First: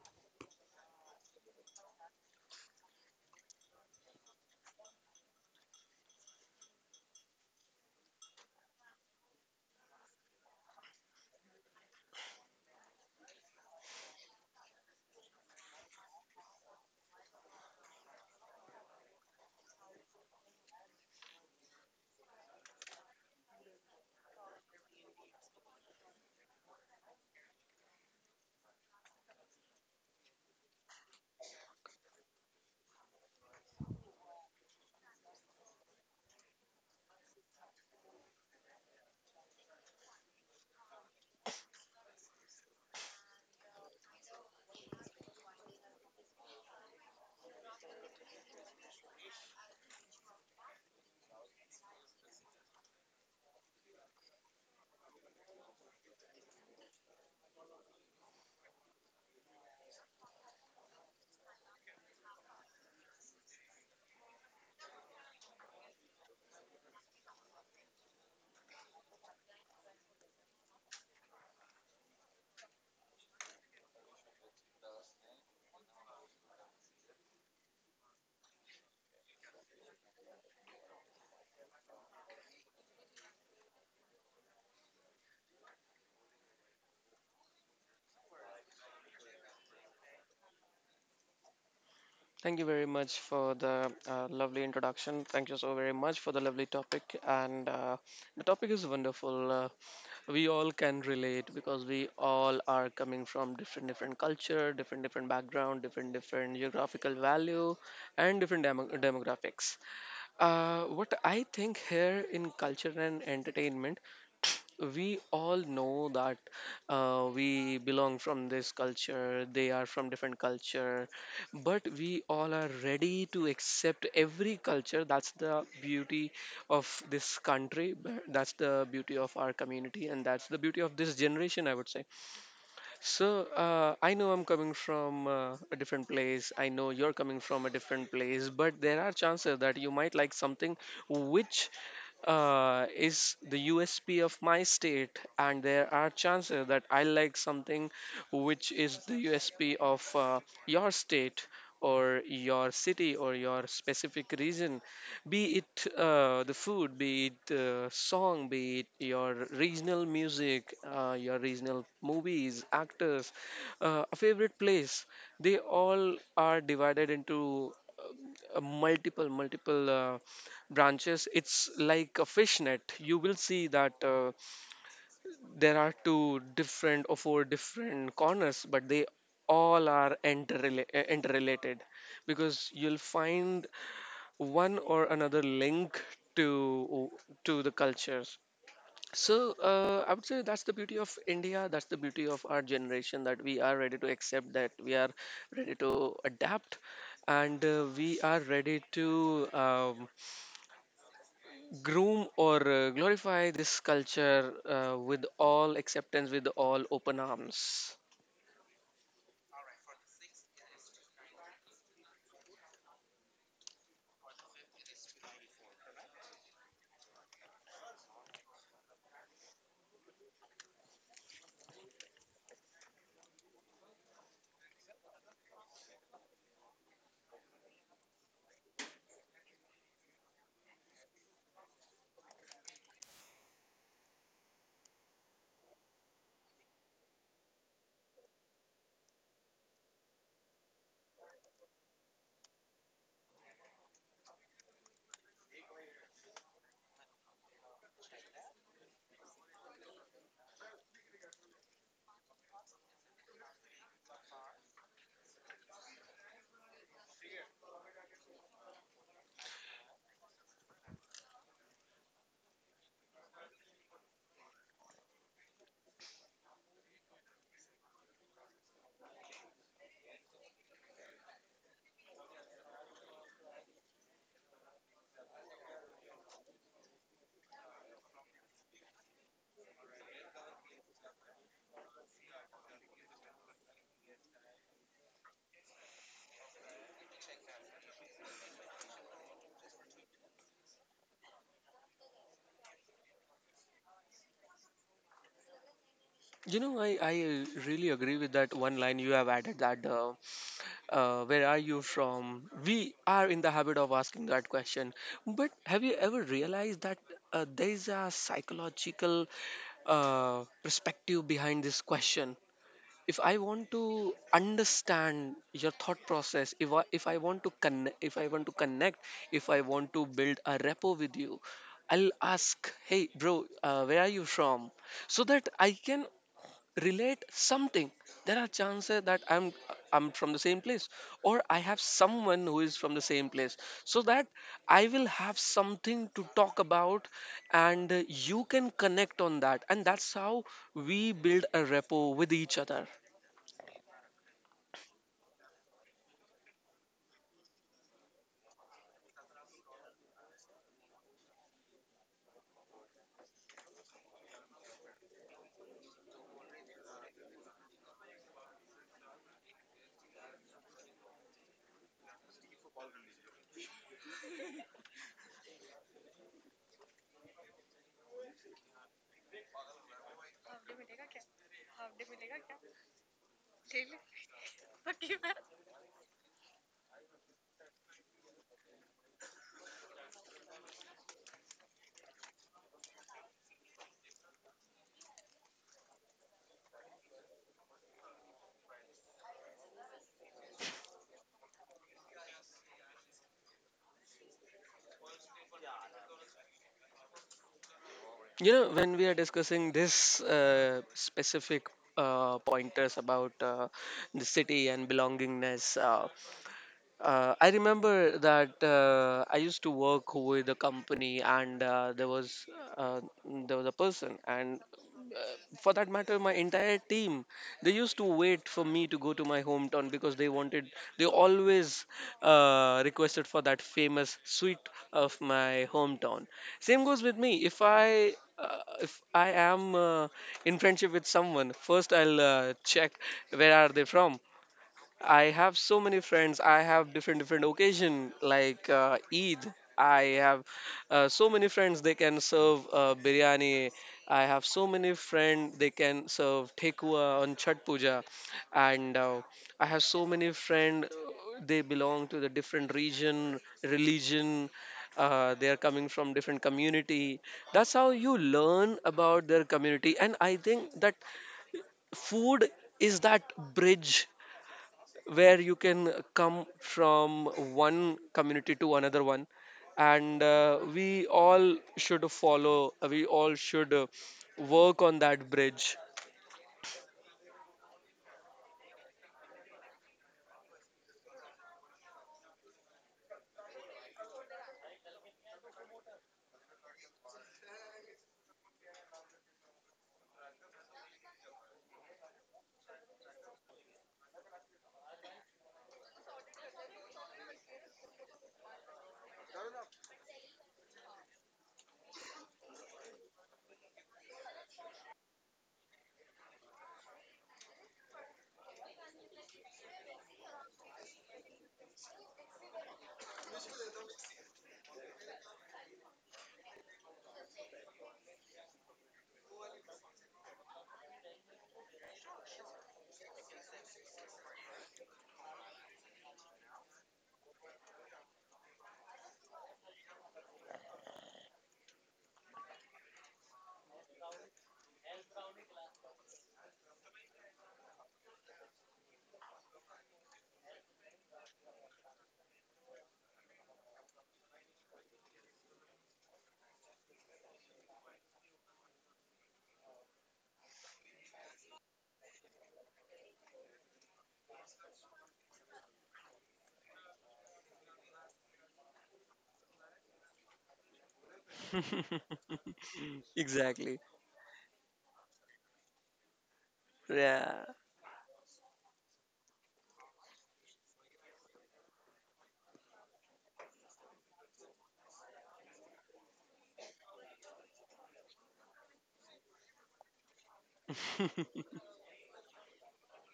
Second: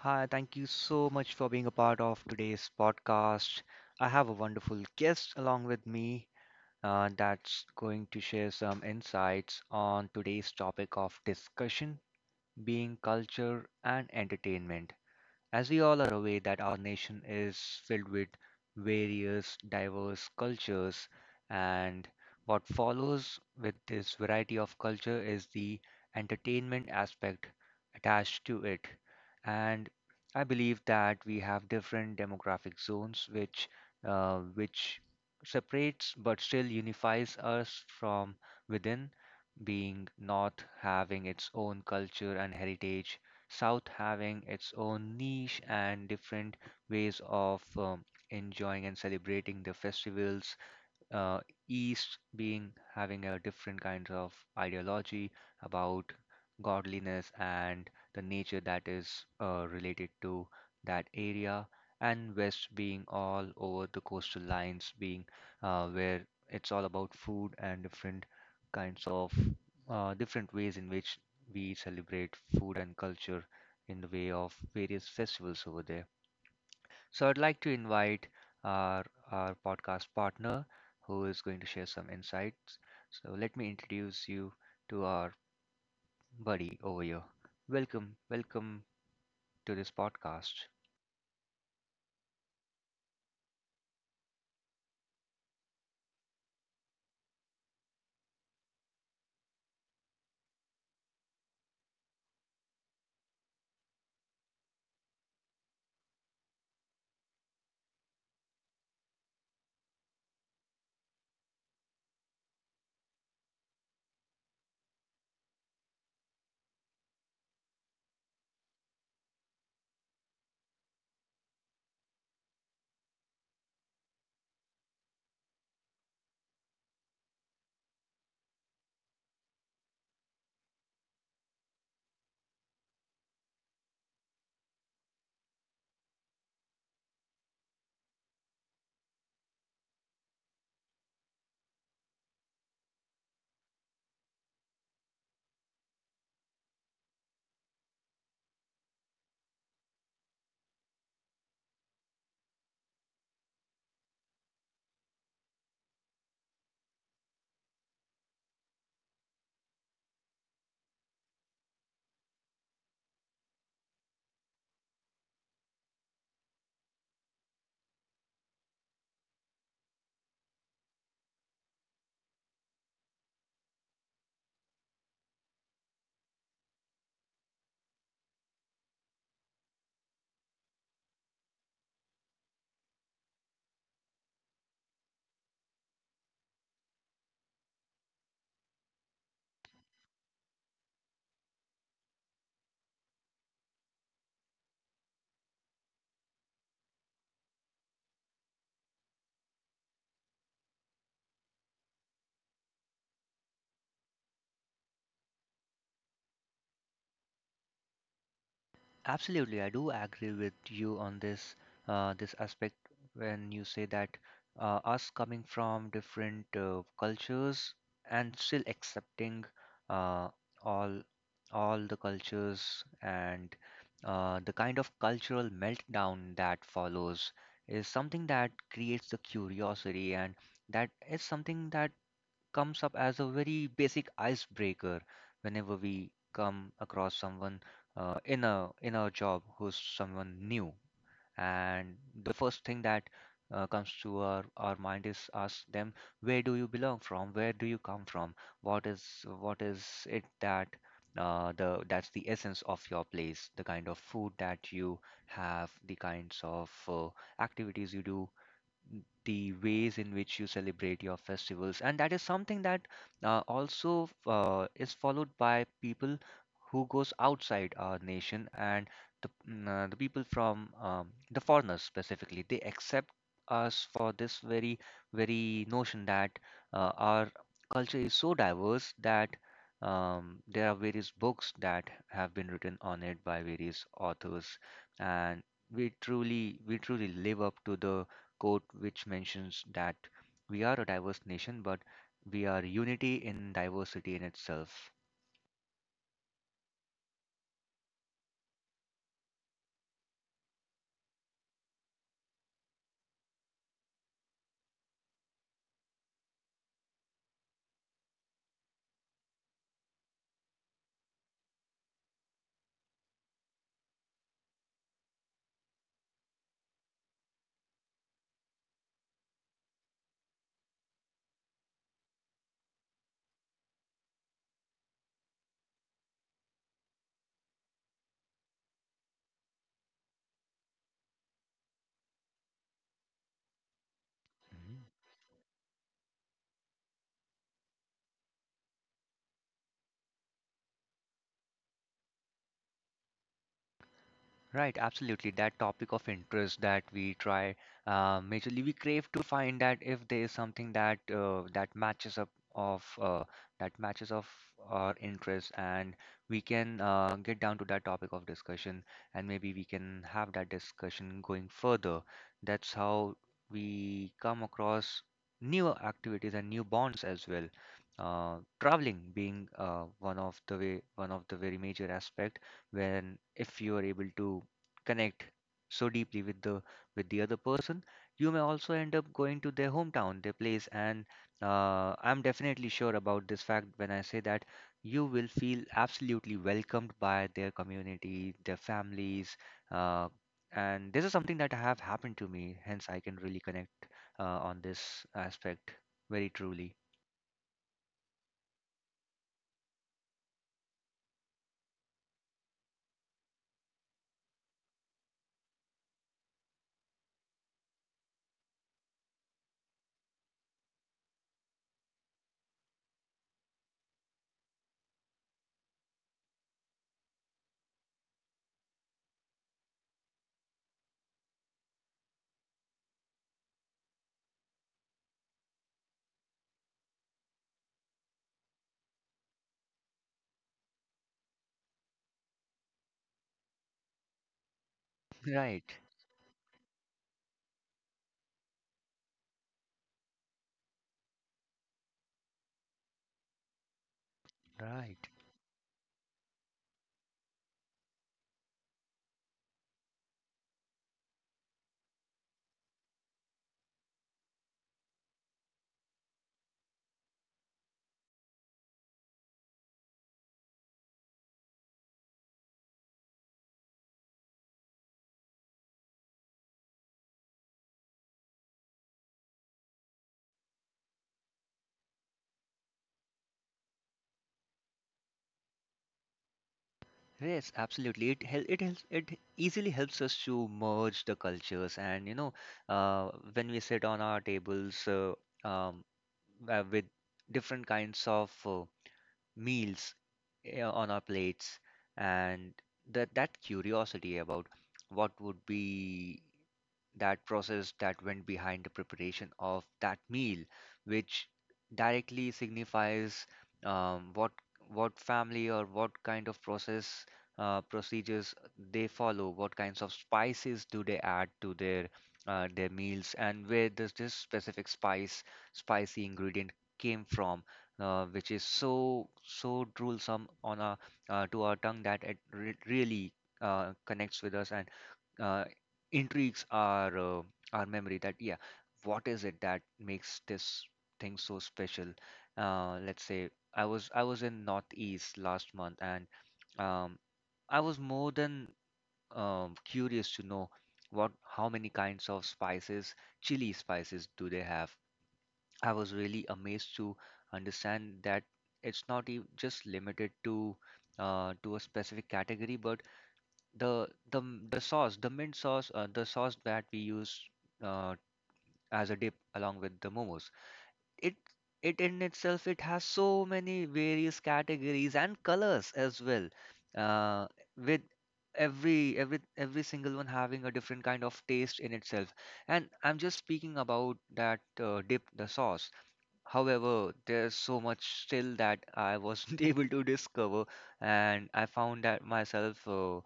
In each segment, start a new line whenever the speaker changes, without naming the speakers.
Hi, thank you so much for being a part of today's podcast. I have a wonderful guest along with me that's going to share some insights on today's topic of discussion being culture and entertainment. As we all are aware that our nation is filled with various diverse cultures and what follows with this variety of culture is the entertainment aspect attached to it. And I believe that we have different demographic zones which separates but still unifies us from within, being North having its own culture and heritage, South having its own niche and different ways of enjoying and celebrating the festivals, uh, East being having a different kinds of ideology about godliness and the nature that is related to that area, and West being all over the coastal lines, being where it's all about food and different kinds of different ways in which we celebrate food and culture in the way of various festivals over there. So I'd like to invite our podcast partner who is going to share some insights. So let me introduce you to our buddy over here. Welcome, welcome to this podcast.
Thank you very much for the lovely introduction. Thank you so very much for the lovely topic. And the topic is wonderful. We all can relate because we all are coming from different culture, different background, different geographical value, and different demographics. What I think here in culture and entertainment we all know that we belong from this culture, they are from different culture, but we all are ready to accept every culture. That's the beauty of this country, that's the beauty of our community, and that's the beauty of this generation, I would say. So I know I'm coming from a different place. I know you're coming from a different place, but there are chances that you might like something which is the USP of my state, and there are chances that I like something which is the USP of your state or your city or your specific region, be it the food, be it song, be it your regional music, your regional movies, actors, a favorite place. They all are divided into multiple branches. It's like a fishnet. You will see that there are two different or four different corners, but they all are interrelated, because you'll find one or another link to the cultures. So I would say that's the beauty of India, that's the beauty of our generation, that we are ready to accept, that we are ready to adapt, and we are ready to groom or glorify this culture with all acceptance, with all open arms.
Absolutely, I do agree with you on this this aspect when you say that us coming from different cultures and still accepting uh, all all the cultures and the kind of cultural meltdown that follows is something that creates the curiosity, and that is something that comes up as a very basic icebreaker whenever we come across someone, in our job, who's someone new. And the first thing that comes to our mind is ask them, where do you belong from, where do you come from, what is what is it that the that's the essence of your place, the kind of food that you have, the kinds of activities you do, the ways in which you celebrate your festivals. And that is something that also is followed by people who goes outside our nation. And the people from the foreigners specifically, they accept us for this very notion that our culture is so diverse that there are various books that have been written on it by various authors. And we truly live up to the quote which mentions that we are a diverse nation, but we are unity in diversity in itself.
You know, I really agree with that one line you have added, that where are you from? We are in the habit of asking that question. But have you ever realized that there is a psychological perspective behind this question? If I want to understand your thought process, if I want to connect, if I want to connect, if I want to build a rapport with you, I'll ask, "Hey, bro, where are you from?" so that I can relate something. There are chances that I'm from the same place, or I have someone who is from the same place, so that I
Mhm.
will have something to talk about, and you can connect on that, and that's how we build a rapport with each other.
Right, absolutely. That topic of interest that we try, majorly, we crave to find that if there is something that that matches up of that matches of our interest, and we can get down to that topic of discussion, and maybe we can have that discussion going further. That's how we come across new activities and new bonds as well. Traveling being one of the way, one of the very major aspect, when if you are able to connect so deeply with the other person, you may also end up going to their hometown, their place. And I'm definitely sure about this fact when I say that you will feel absolutely welcomed by their community, their families, uh, and this is something that have happened to me, hence I can really connect on this aspect very truly.
You know, when we are discussing this specific pointers about the city and belongingness, I remember that I used to work with a company, and uh, there was a person, and for that matter, my entire team. They used to wait for me to go to my hometown because they wanted. They always requested for that famous sweet of my hometown. Same goes with me. If I am in friendship with someone, first I'll check where are they from. I have
Right,
so many friends. I have different occasion, like Eid. I have so many friends. They can serve biryani. I have so many
right.
friends. They can serve tekua on Chhat Puja, and I have so many friends. They belong to the different region, religion. They are coming from different community. That's how you learn about their community, and I think that food is that bridge where you can come from one community to another one, and we all should follow, we all should work on that bridge.
Yes, absolutely. It helps, it easily helps us to merge the cultures. And you know, when we sit on our tables, um, with different kinds of meals on our plates, and that curiosity about what would be that process that went behind the preparation of that meal, which directly signifies um, what what family or what kind of process procedures they follow, what kinds of spices do they add to their meals, and where does this specific spice spicy ingredient came from, which is so drooling on our, to our tongue, that it re really connects with us, and uh, intrigues our, our memory, that yeah, what is it that makes this thing so special. Let's say I was in northeast last month, and um, I was more than curious to know what how many kinds of spices, chili spices do they have. I was really amazed to understand that it's not just limited to a specific category, but the sauce, the mint sauce, the sauce that we use uh, as a dip along with the momos. It it in itself it has so many
Exactly.
various categories and colors as well. Uh,
Yeah.
with every single one having a different kind of taste in itself. And I'm just speaking about that dip, the sauce. However, there's so much still that I wasn't able to discover, and I found that myself. Uh,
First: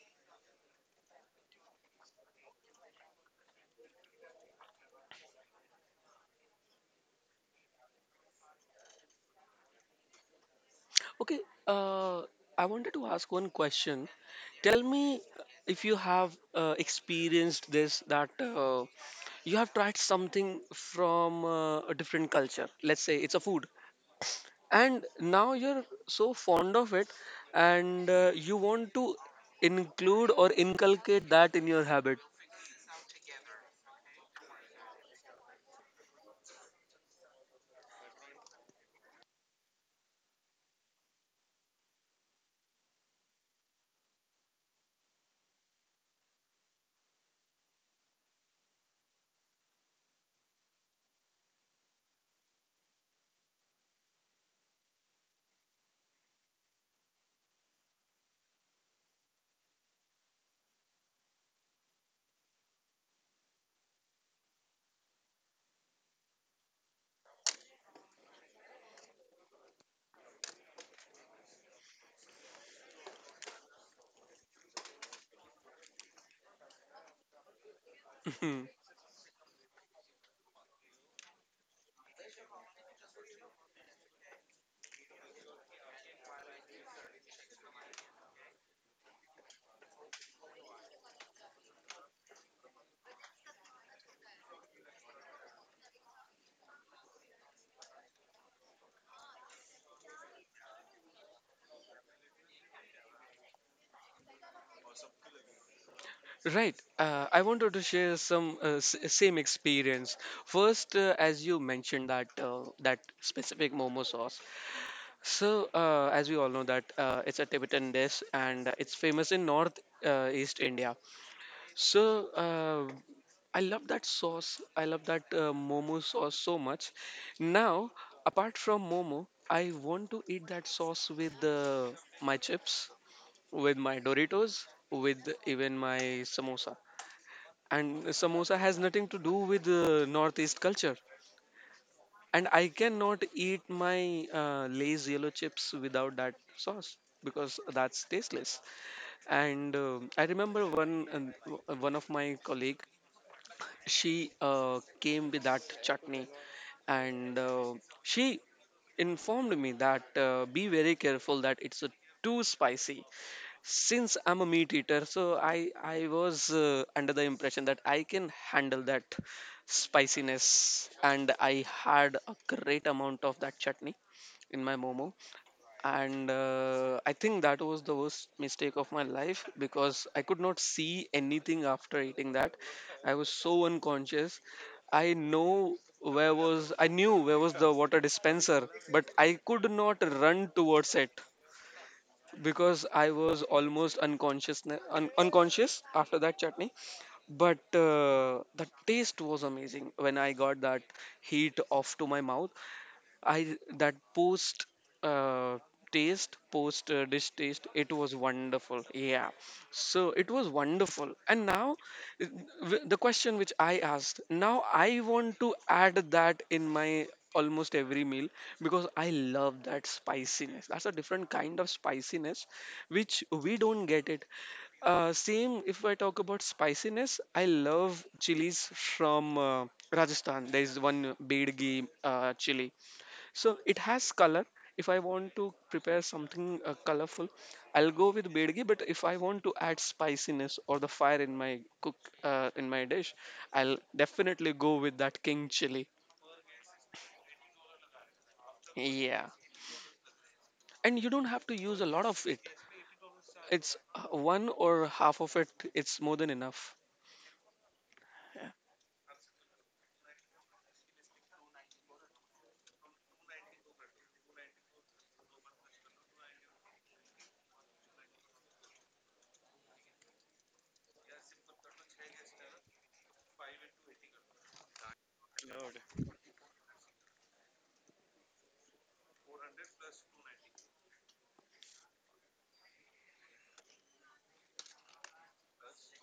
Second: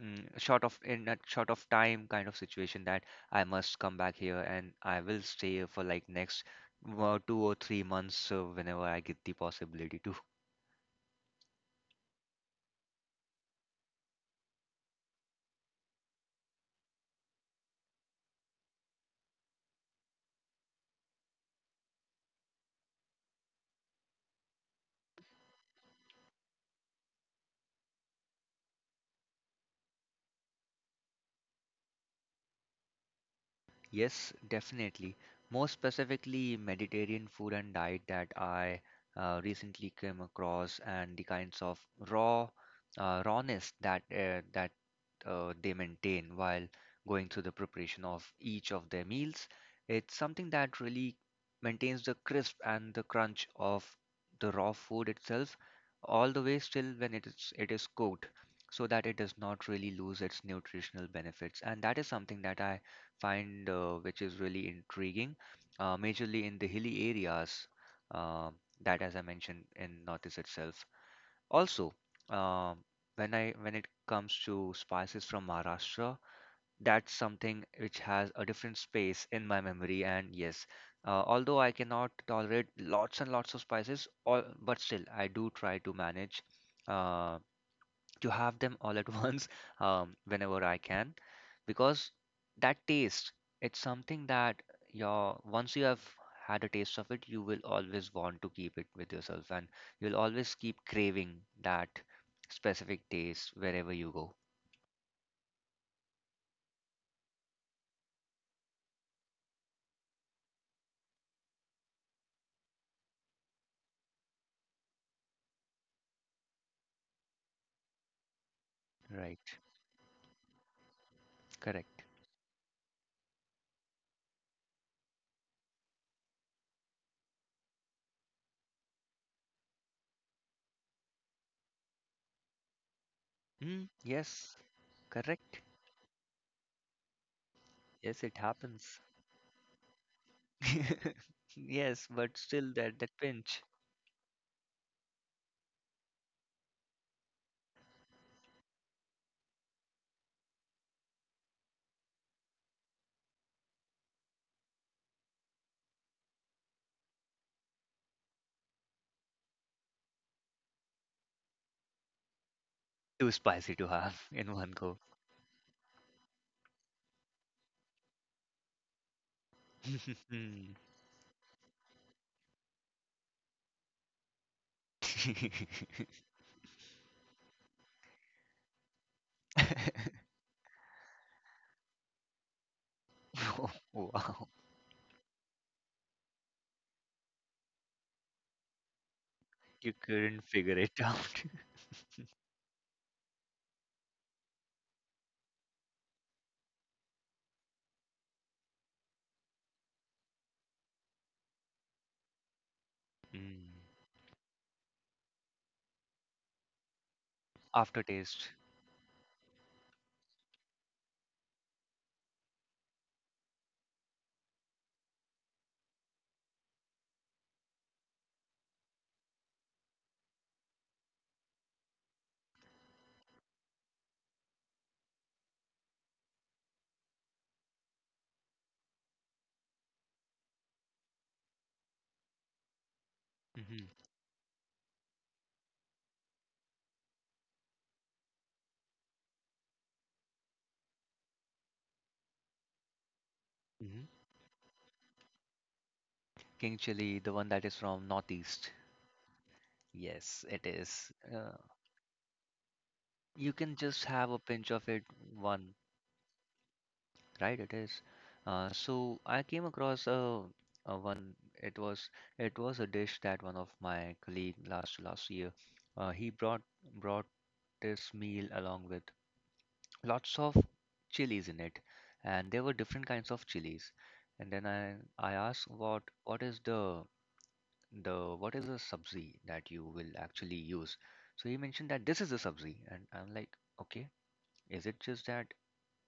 mm, Short of in a short of time kind of situation, that I must come back here, and I will stay here for like next 2 or 3 months whenever I get the possibility to.
Okay. uh, I wanted to ask one question. Tell me if you have experienced this, that you have tried something from a different culture, let's say it's a food, and now you're so fond of it, and you want to include or inculcate that in your habit.
Yes, definitely. More specifically, Mediterranean food and diet that I recently came across, and the kinds of raw rawness that they maintain while going through the preparation of each of their meals. It's something that really maintains the crisp and the crunch of the raw food itself all the way, still when it is cooked, so that it does not really lose its nutritional benefits. And that is something that I find, which is really intriguing, majorly in the hilly areas, uh, that as I mentioned in Northeast itself. Also, um, when I, when it comes to spices from Maharashtra, that's something which has a different space in my memory. And yes, although I cannot tolerate lots and lots of spices, all, but still I do try to manage. Uh, to have them all at once, whenever I can, because that taste, it's something that your once you have had a taste of it, you will always want to keep it with yourself, and you'll always keep craving that specific taste wherever you go.
Right. I wanted to share some same experience. First, as you mentioned that that specific momo sauce, so as we all know that it's a Tibetan dish, and it's
Right.
famous in north east India.
Correct.
So I love that sauce. I love that momo sauce so much. Now, apart from momo, I want to eat that sauce with my chips, with
Mm,
my
yes.
Doritos, with
Correct.
even my samosa. And
Yes, it
samosa has
happens.
nothing to do with Northeast culture.
Yes, but
And
still
I
that that
cannot
pinch.
eat my Lay's yellow chips without that sauce, because that's tasteless. And I remember one of my colleague, she came with that chutney, and she informed me that be very careful, that it's too spicy.
Too spicy to
Since
have
I'm a
in one
meat
go.
eater, so I was under the impression that I can handle that spiciness,
Mm.
and I had a great amount of that chutney in my momo. And I think that was the worst mistake of my life, because I could not see anything after eating that. I was so unconscious.
Wow,
I know where was, I knew where was the water dispenser, but I could
you
not
couldn't
run
figure it
towards it,
out.
because I was almost unconscious, unconscious after that chutney. But the taste was amazing when I got that heat off to my mouth. I,
Mm.
that post uh, taste, post dish taste, it was
Aftertaste.
wonderful. Yeah, so it was wonderful. And now, uh, the question which I asked, now I want to add that in my almost every meal, because I love that spiciness. That's a different kind of spiciness which we don't get it. Same, if I talk about spiciness, I love chilies from. Rajasthan. There is one bead chili. So it
Hmm.
has color. If I want to prepare something colorful, I'll go with bead. But if I want to add spiciness or the fire in my cook, in my dish, I'll
Hmm.
definitely go with that king chili.
King chili, the one that is from Northeast.
Yeah,
Yes, it
and
is.
you don't have to use a lot of it.
You can
It's
just have a
one
pinch of
or
it.
half of it.
One,
It's more than enough.
right? It is. So I came across a one. It was it was a dish that one of my colleague last year. He brought this meal along with lots of chilies in it, and there were different kinds of chilies. And then I asked, what is the what is the sabzi that you will actually use. So he mentioned that this is the sabzi, and I'm like, okay, is it just that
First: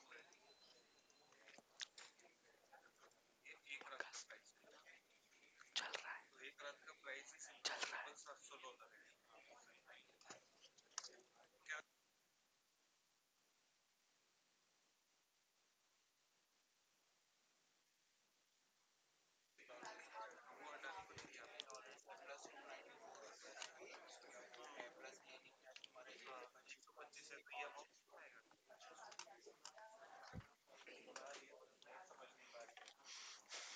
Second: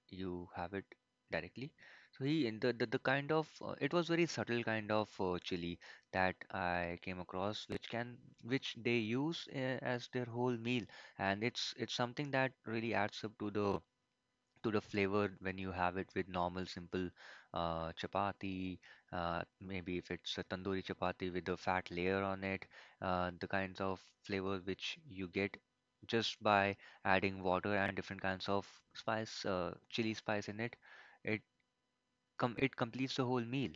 you have it directly. So he, and the kind of, it was very subtle kind of chili that I came across, which they use as their whole meal. And it's something that really adds up to the, to the flavor when you have it with normal simple chapati, maybe if it's a tandoori chapati with a fat layer on it, the kinds of flavor which you get just by adding water and different kinds of spice, chili spice in it, it com it completes the whole meal.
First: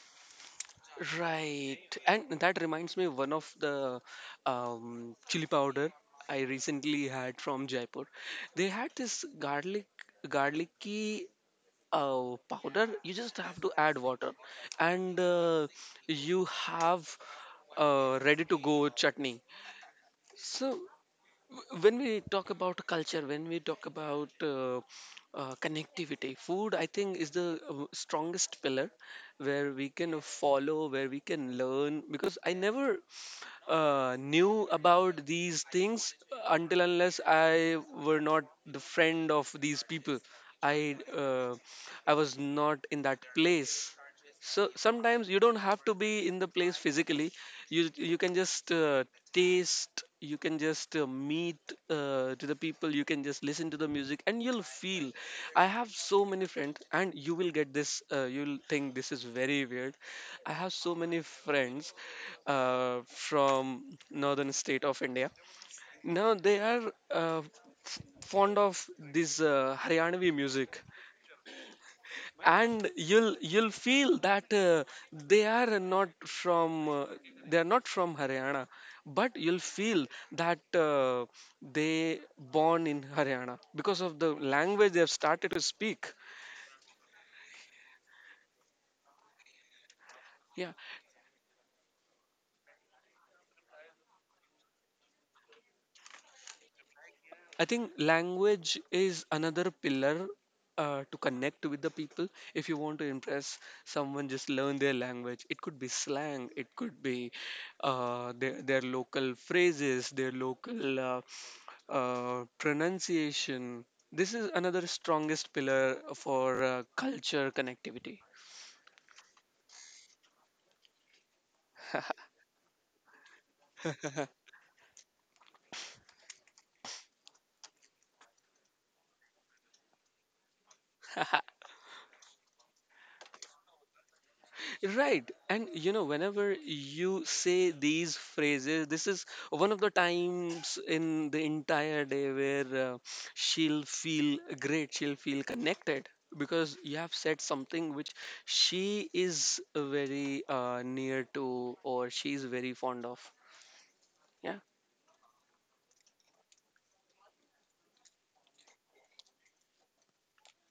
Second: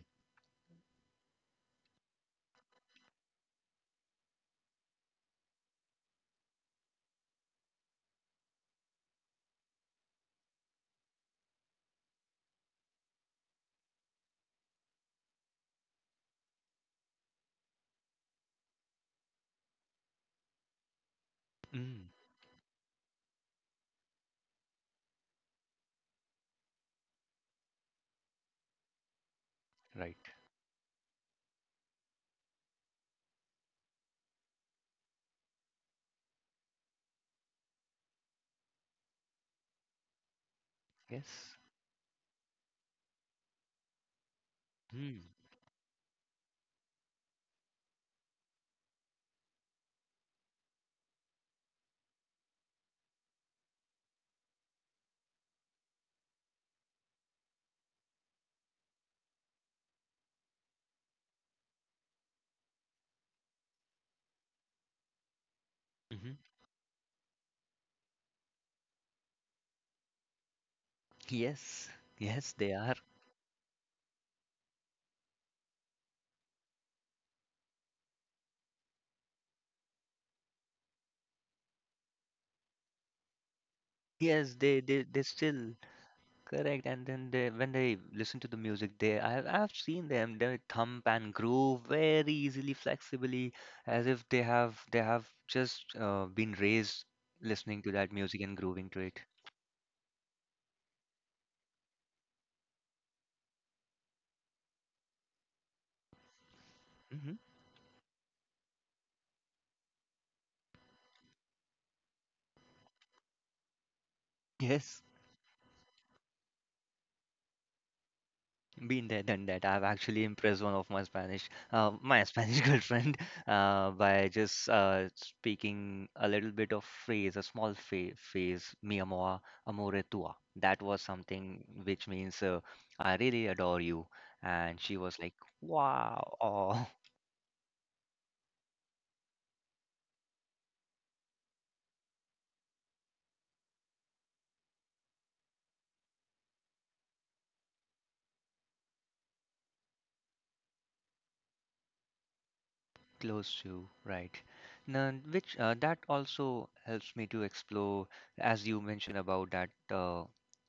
Right, and that reminds me one of the chili powder I recently had from Jaipur. They had this garlicky powder. You just have to add water, and you have ready to go chutney. So when
Mm,
we talk about culture, when we talk about connectivity, food, I think, is the strongest pillar where we can
right.
follow, where we can learn, because I never knew about these things until unless I were not the friend of these people. I uh,
Yes.
I was not in that place. So
Mm,
sometimes you don't have to be in the place physically. you you can just taste, you can just meet to the people, you can just listen to the music, and you'll feel, I have so many friends, and you will get this, you'll think this is very weird. I have so many friends from northern state of India.
hmm.
Now they are uh, fond of this Haryanavi music,
Yes, yes, they
and
are.
you'll feel that they are not from uh, they are not from Haryana, but you'll feel that they born in Haryana because of the
Yes, they
language they
they,
have
they
started to
still.
speak.
Correct, and then they, when they listen to the music, they, I've seen them, they
Yeah,
thump and groove very easily, flexibly, as if they have just been raised
I
listening
think
to that music and
language
grooving to it.
is another pillar to connect with the people. If you want to impress someone, just learn their language. It could be slang, it could be
Hmm.
their local phrases, their local pronunciation. This is another
Yes.
strongest pillar for culture connectivity.
Been there, done that. I've actually impressed one of my Spanish girlfriend, by just speaking a little bit of phrase, a small phrase, mi amor, amore tua. That was something which means, I really adore you. And she was
Right.
like,
And you know,
wow,
whenever
oh,
you say these phrases, this is one of the times in the entire day where she'll feel great, she'll feel connected because you have said something which she is very near to, or she's very fond of.
close to, right.
Yeah,
Now, which that also helps me to explore, as you mentioned about that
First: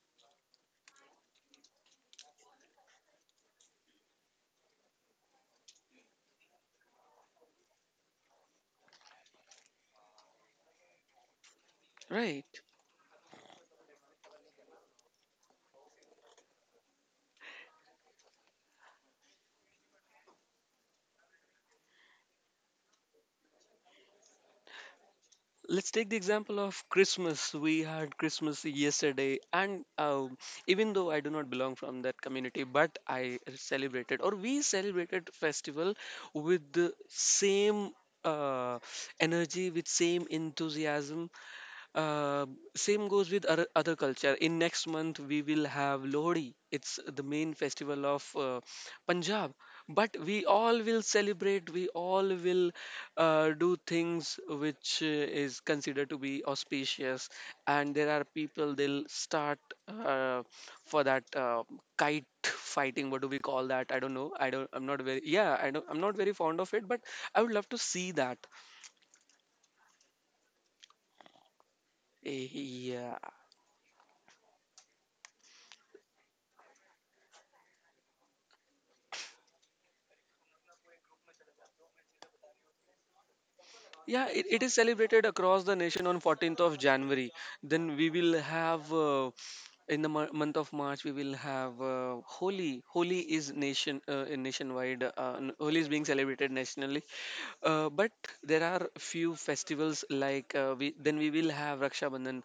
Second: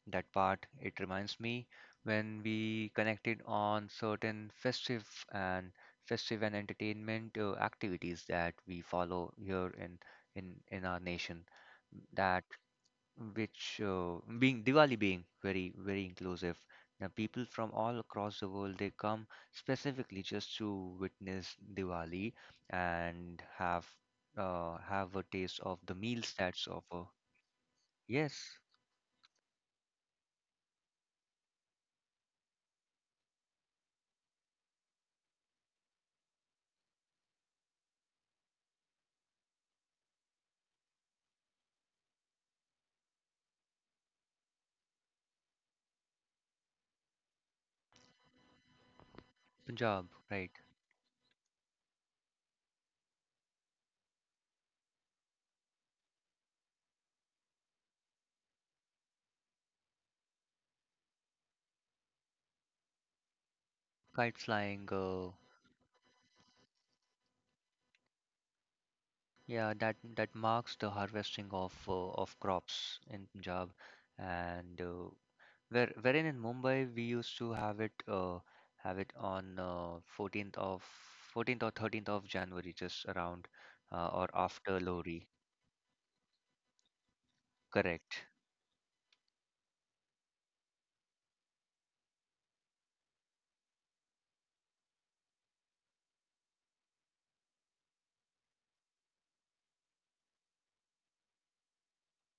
that part. It reminds me when we connected on certain festive and festive and entertainment activities that we follow here in in our nation. That
right.
which being Diwali being very inclusive. Now people from all across the world, they come specifically just to witness Diwali and have a taste of
Let's
the
take the
meals
example
that's
of
offer.
Christmas. We had
Yes,
Christmas yesterday, and even though I do not belong from that community, but I celebrated, or we celebrated festival with the same uh, energy, with same enthusiasm. uh, Same goes with other, other culture. In next month, we will have Lohri. It's the main festival of Punjab.
Punjab,
But we
right.
all will celebrate. We all will do things which is considered to be auspicious. And there are people, they'll start uh, for that kite fighting. What do we call that? I don't know.
Kite
I don't. I'm
flying,
not very. Yeah, I don't. I'm not very fond of it. But I would love to see that.
yeah, that marks the harvesting of
Eh,
crops
yeah,
in Punjab, and wherein in Mumbai we used to have it have it on 14th of 14th or 13th of January, just around
yeah,
or
it is
after Lori.
celebrated across the nation on 14th of January. Then we
Correct.
will have in the month of March we will have Holi. Holi is nation in nationwide. Holi is being celebrated nationally, but there are few festivals like we will have Raksha Bandhan.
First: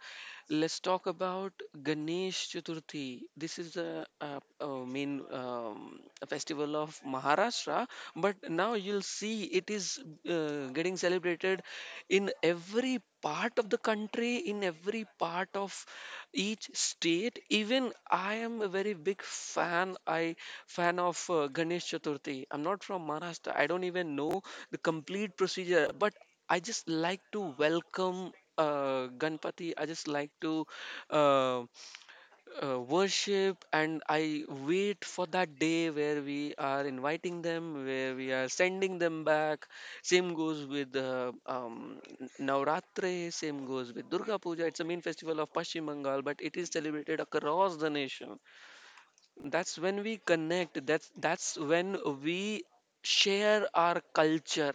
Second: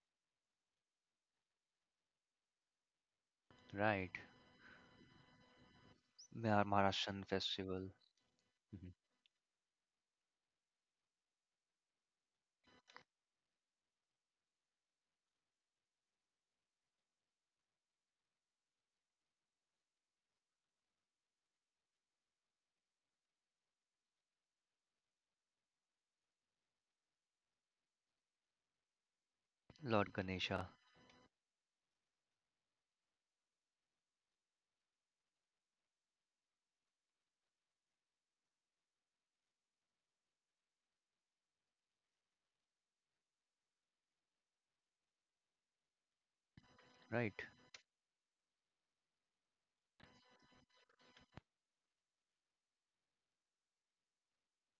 Let's talk about Ganesh Chaturthi. This is a,
Right.
uh uh main
Our
festival of
Maharashtrian
Maharashtra,
festival.
but now
Mhm.
you'll see it is getting celebrated in every part of the country, in every part of each state. Even I am a very big fan of Ganesh Chaturthi. I'm not from Maharashtra. I don't even know the complete procedure, but I just like to welcome Ganpati. I just
Lord
like to
Ganesha.
uh, worship, and I wait for that day where we are inviting them, where we are sending them back. Same goes with Navratri. Same goes with Durga Puja. It's a main festival of Pashchim Bengal, but it is celebrated
Right.
across the nation. That's when we connect. That's when we share our culture,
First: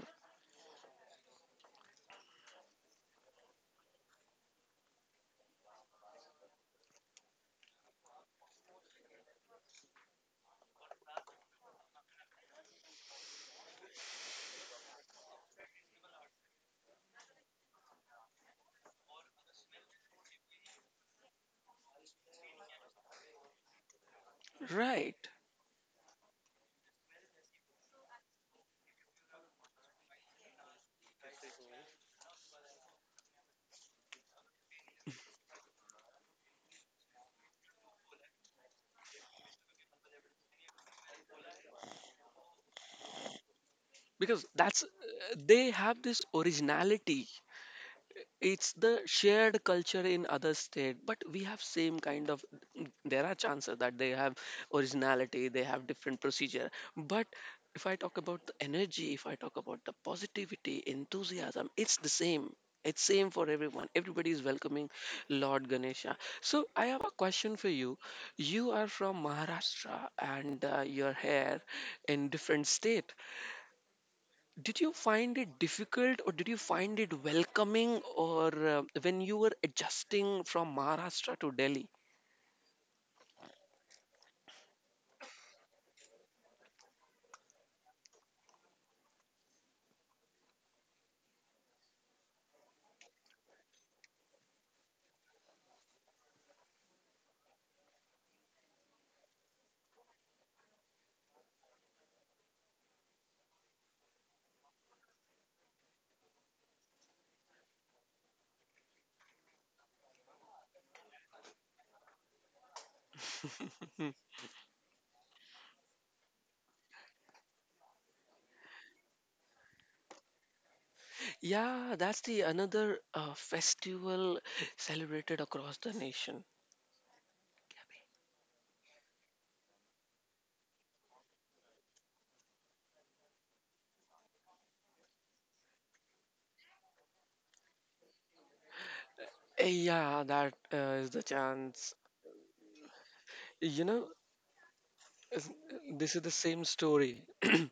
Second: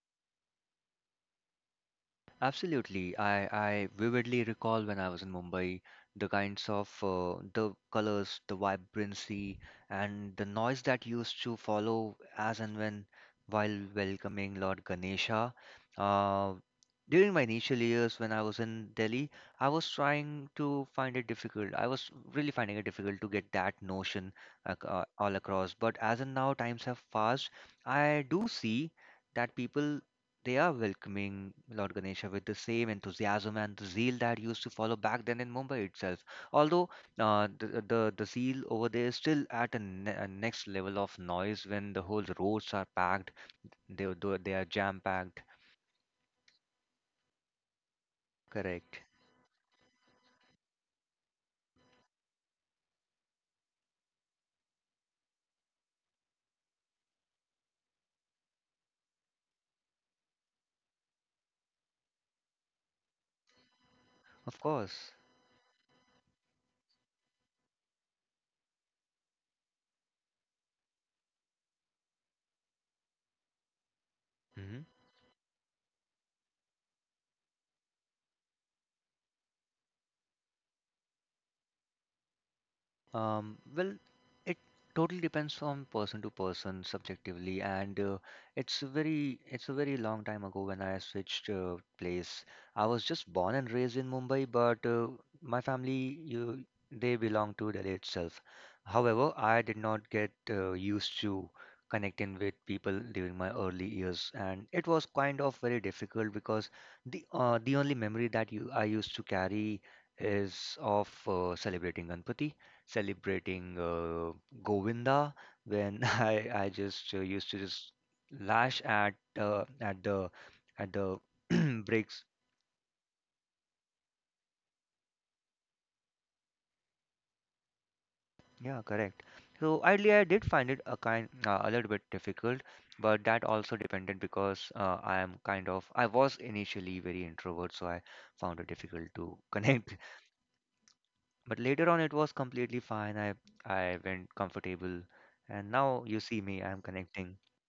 Absolutely. I vividly recall when I was in Mumbai, the kinds of the colors, the vibrancy, and the noise that used to follow as and when while welcoming Lord Ganesha. Uh, During my initial years when I was in Delhi, I was trying to find it difficult. I was really finding it difficult to get that notion
right?
all across. But as in now, times have passed. I do see that people. They are welcoming Lord Ganesha with the same enthusiasm and the zeal that used to follow back then in Mumbai itself. Although the zeal over there is still at a next level of noise when the whole roads are packed, they they
Because
they are
that's,
jam packed.
they have this originality. It's the
Correct.
shared culture in other state, but we have same kind of, there are chances that they have originality, they have different procedure, but if I talk about the energy, if I talk about the positivity, enthusiasm, it's the same. It's same for everyone. Everybody is
Of
welcoming
course.
Lord Ganesha. So I have a question for you. You are from Maharashtra and you're here in different state. Did
Mm-hmm.
you find it difficult or did you find it welcoming, or when you were adjusting from Maharashtra to Delhi?
Well, it totally depends from person to person subjectively, and it's a very long time ago when I switched place. I was just born and raised in Mumbai, but my family, they belong to Delhi itself. However, I did not get used to connecting with people during my early years, and it was kind of very difficult because the only memory that you I used to carry is of celebrating Ganpati celebrating
Hmm.
Govinda when I just used to just lash at uh, at the at the
Yeah, that's
breaks.
the another festival celebrated across the nation.
Yeah, correct. So idly I did find it a kind a little bit difficult, but that also depended because I am kind of I was initially very introvert, so I found it difficult to connect.
Yeah, that is the
But later
chance.
on, it was completely fine. I
You
I
know,
went comfortable,
is-
and now
this is
you
the
see
same
me. I'm
story.
connecting.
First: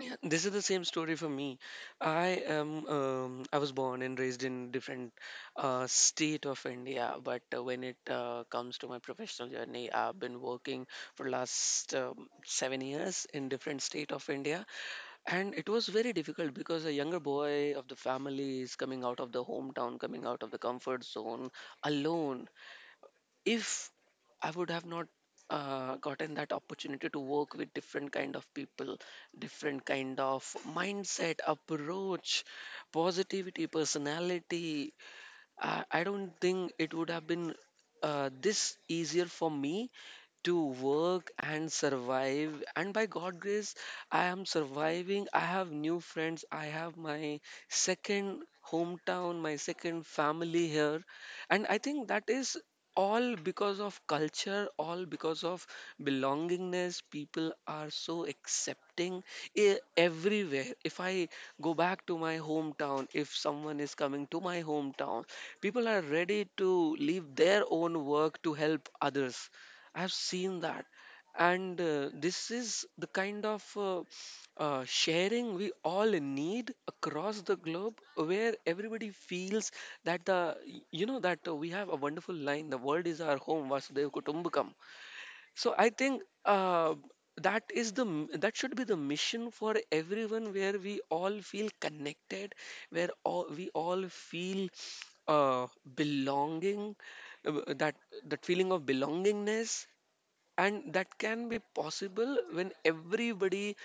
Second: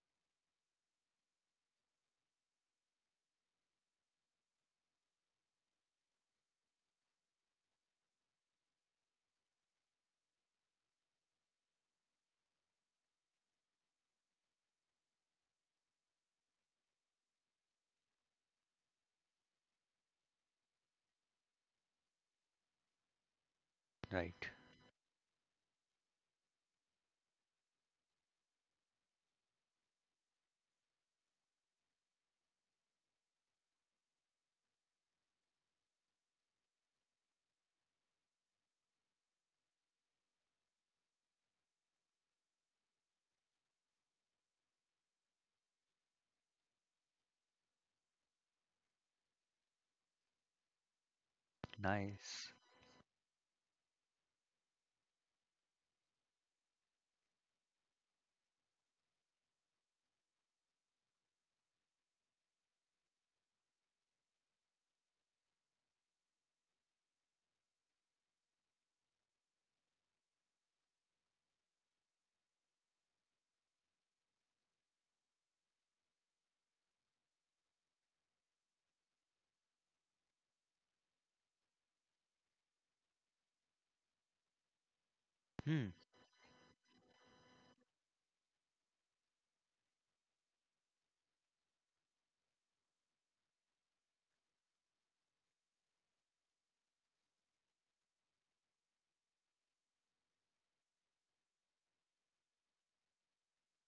Yeah, this is the same story for me. I am I was born and raised in different state of India, but when it comes to my professional journey, I've been working for last 7 years in different state of India, and it was very difficult because a younger boy of the family is coming out of the hometown, coming out of the comfort zone alone. If I
Right.
would have not gotten that opportunity to work with different kind of people, different kind of mindset, approach, positivity, personality, I don't think it would have been this easier for me to work and survive. And by God grace, I am surviving. I have new friends. I have my second hometown, my second family here. And I think that
Nice.
is all because of culture, all because of belongingness. People are so accepting everywhere. If I go back to my hometown, if someone is coming to my hometown, people are ready to leave their own work to help others. I've seen that. And this is the kind of sharing we all need across the globe, where everybody feels that the, you know that we have a wonderful line: the world is our home, vasudev kutumbakam. So I
Hmm.
think that is that should be the mission for everyone, where we all feel connected, where we all feel uh, belonging, uh, that that feeling of belongingness, and that can be possible when everybody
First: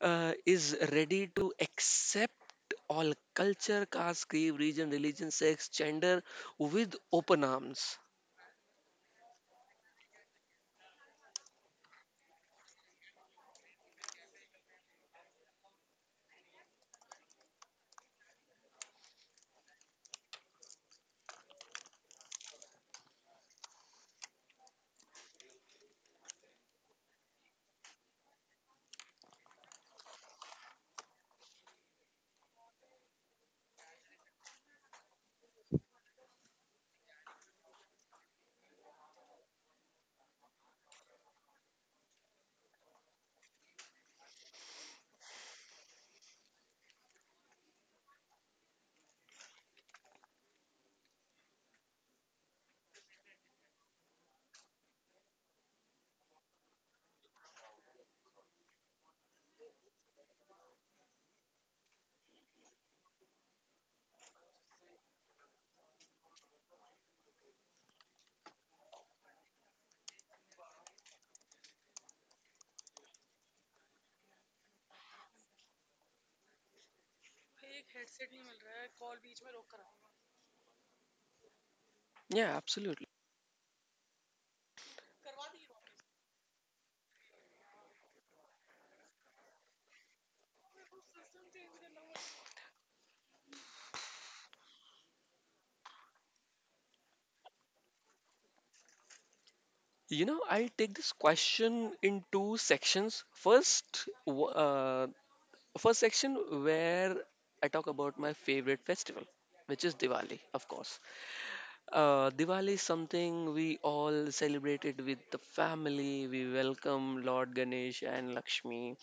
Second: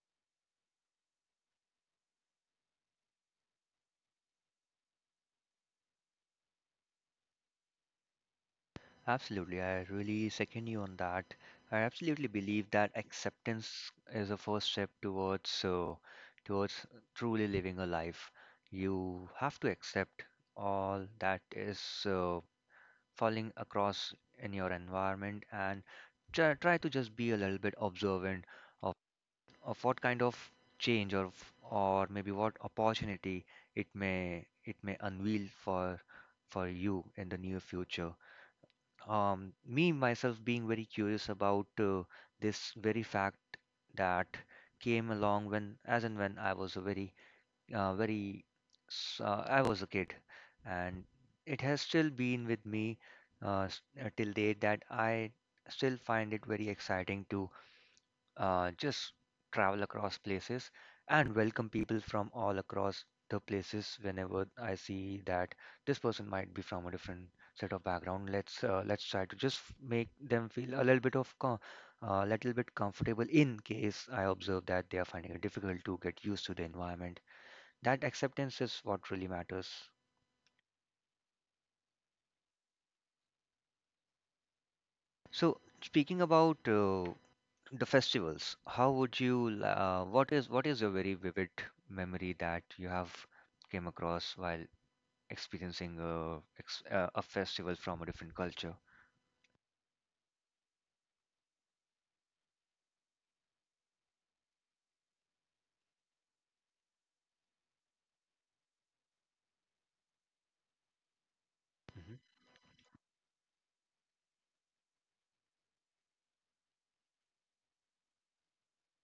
is ready to accept all culture, caste, creed, region, religion, sex, gender with open arms.
Absolutely, I really second you on that. I absolutely believe that acceptance is a first step towards towards truly living a life. You have to accept all that is uh, falling across in your environment and try to just be a little bit observant of, of what kind of change or or maybe what opportunity it may unveil for you in the near future. Me myself being very curious about this very fact that came along when as and when uh, very I was a kid, and it has still been with me till date that I still find it very exciting to just travel across places and welcome people from all across the places whenever I see that this person might be from a different set of background. Let's try to just make them feel a little bit of co- little bit comfortable in case I observe that they are finding it difficult to get used to the environment. That acceptance is what really matters.
Yeah, absolutely.
So speaking about the festivals. How would you? Li- What is what is your very vivid memory that you have came across while experiencing a festival from a different culture?
You know, I'll take this question in two sections. First, first section where I talk about my favorite festival, which is Diwali, of course.
Mhm.
Diwali is something we all celebrated with the family. We welcome Lord Ganesh and Lakshmi.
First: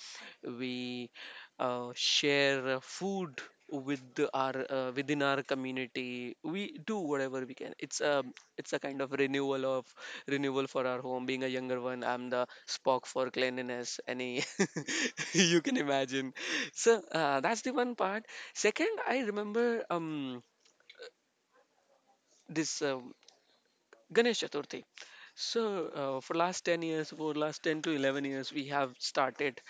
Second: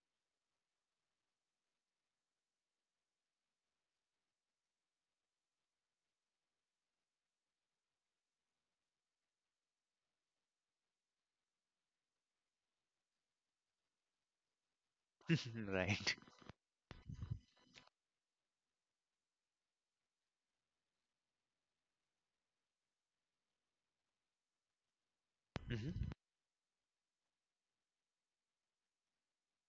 We share food with the- our within our community. We do whatever we can. It's a, it's a kind of renewal of, renewal for our home. Being a younger one, I'm the Spock for cleanliness. Any you can
Right.
imagine. So that's the one part. Second, I remember this. Ganesh Chaturthi. So,
Mm-hmm.
for last 10 years, for last 10 to 11 years, we have started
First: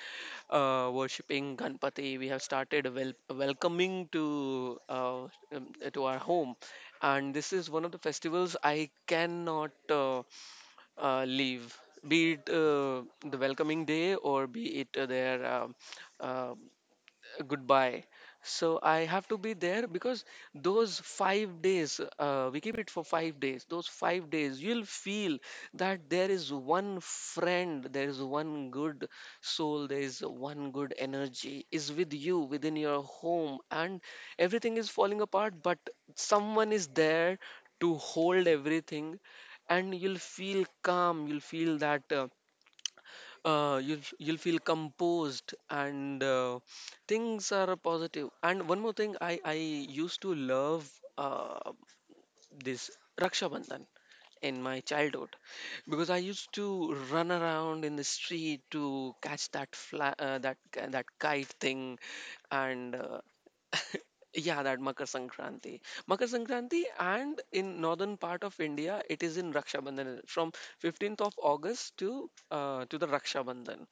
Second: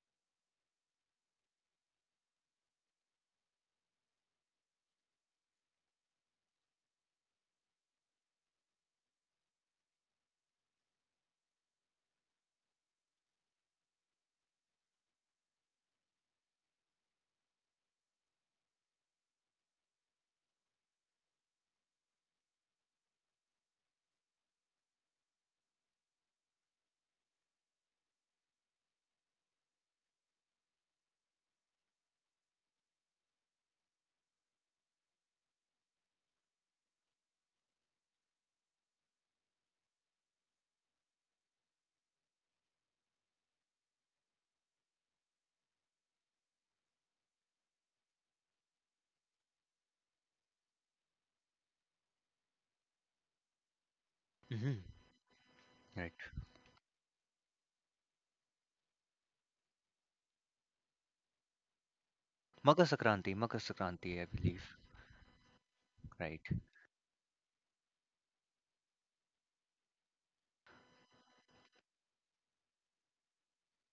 worshipping Ganpati. We have started welcoming to our home, and this is one of the festivals I cannot leave. Be it the welcoming day or be it their uh, goodbye. So I have to be there because those 5 days, we keep it for 5 days. Those 5 days, you'll feel that there is one friend, there is one good soul, there is one good energy is with you within your home, and everything is falling apart, but someone is there to hold everything, and you'll feel calm. You'll feel that. You'll you'll feel composed and things are positive. And one more thing, I used to love uh, this Raksha Bandhan in
Mm-hmm.
my childhood because
Right.
I used to run around in the street to catch that that that kite thing, and
Makar sakranti, I
Yeah,
believe.
that Makar Sankranti. Makar
Right.
Sankranti, and in northern part of India, it is in Raksha Bandhan from 15th of August to the Raksha Bandhan.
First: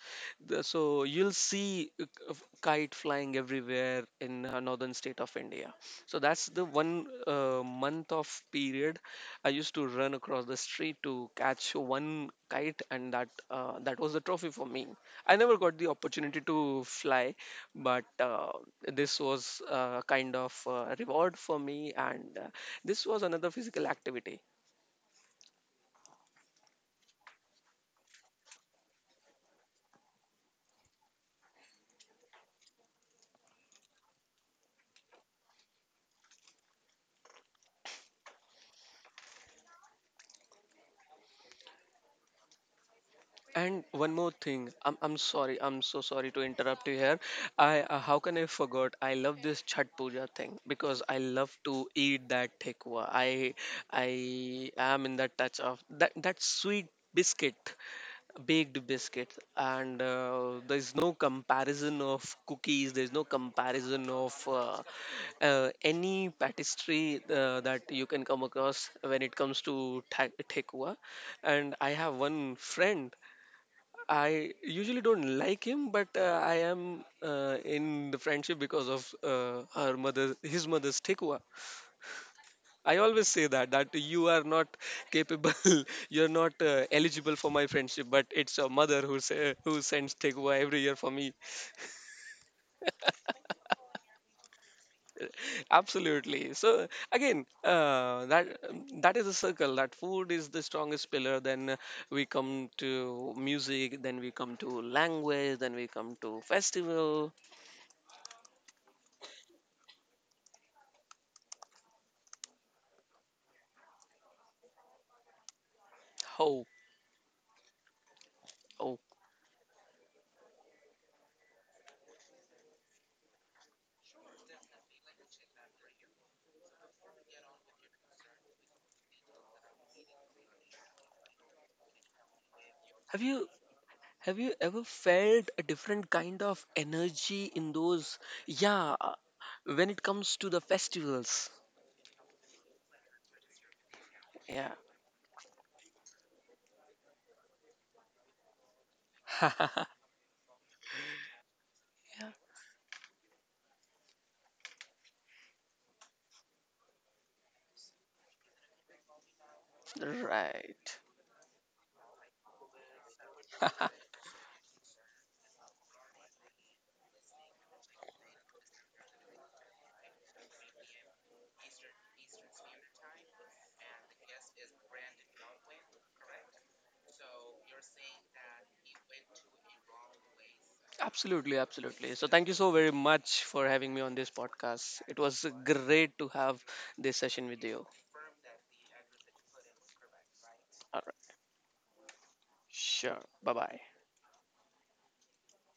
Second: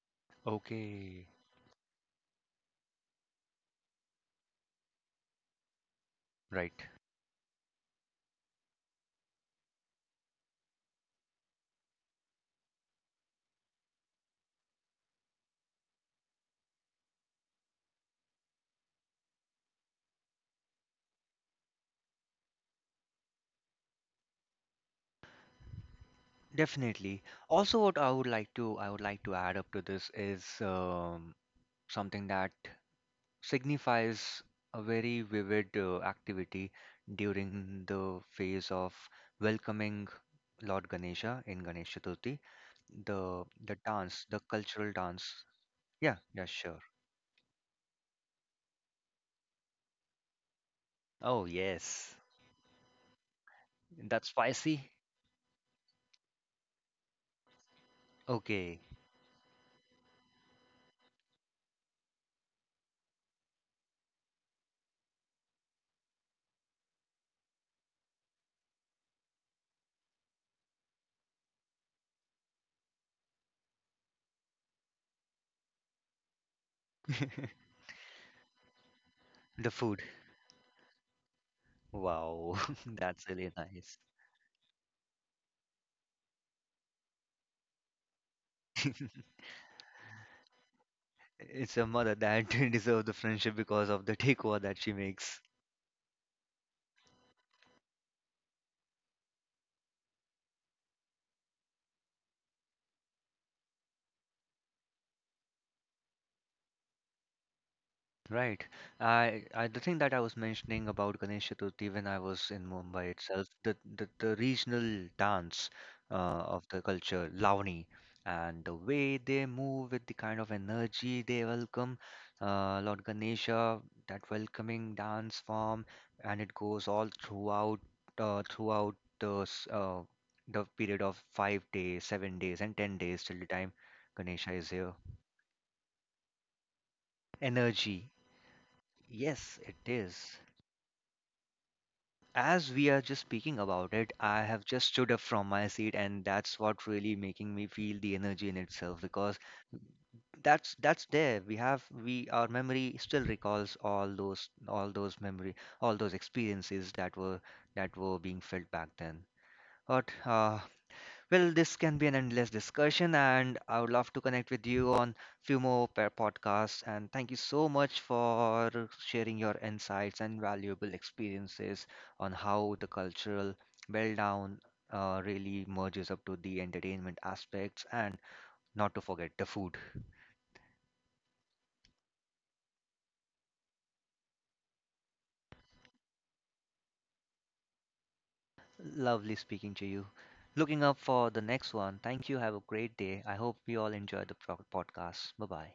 So
Okay.
you'll see kite flying everywhere in northern state of India. So that's the
Right.
one month of period I used to run across the street to catch one kite, and that that was a trophy for me. I never got the opportunity to fly, but this was a kind of reward for me, and this was another physical activity.
Definitely. Also, what I would like to add up to this is something that signifies a very vivid activity during the phase of welcoming Lord Ganesha in Ganesh Chaturthi. The
And one
dance,
more
the
thing,
cultural
I'm
dance.
sorry, I'm so
Yeah,
sorry to
yeah, sure.
interrupt you here. I How can I forgot? I love this chat puja thing because I
Oh
love to
yes,
eat that thekwa.
that's
I
spicy.
am in that touch of that, that sweet biscuit,
Okay,
baked biscuit, and there's no comparison of cookies, there's no comparison of any pastry that you can come across when it comes to Thekua. And I have one friend, I usually don't like him, but I am in the friendship because of
the
her
food.
mother his mother's Thekua.
Wow,
I always
that's
say
really
that, that
nice.
you are not capable, you're not eligible for my friendship. But it's your mother who say, who sends takeaway every year for me.
It's a mother that deserves the friendship because of the takeover that she makes.
Absolutely. So again, that, that is a circle. That food is the strongest pillar. Then we come to music. Then we come to language. Then we come to festival.
Right. I the thing that I was mentioning about Ganesh Chaturthi when I was in Mumbai itself, the regional dance of
Oh,
the culture, Lavani, and the
oh.
way they move with the kind of energy they welcome Lord Ganesha, that welcoming dance form, and it goes all throughout throughout the period of 5 days, 7 days, and ten
Have
days till the
you
time
have
Ganesha
you
is
ever
here.
felt a different kind of energy in
Energy,
those? Yeah,
yes, it
when it comes
is.
to the festivals.
As we are just speaking about it, I have
Yeah.
just stood up from my seat, and that's what really making me feel the energy in itself because that's there. We, our memory still recalls all those memory, all those experiences that were being felt back then. But
Yeah. Right.
well, this can be an endless discussion, and I would love to connect with you on few more pair podcasts. And thank you so much for sharing your insights and valuable experiences on how the cultural well down really merges up to the entertainment aspects, and not to forget the food.
Absolutely, absolutely. So thank you so very much for having me on this podcast. It was great to have this session with you.
Lovely speaking to you. Looking
All
up
right.
for the next one. Thank you. Have a great
Sure.
day. I
Bye
hope
bye.
you all enjoyed the podcast. Bye bye.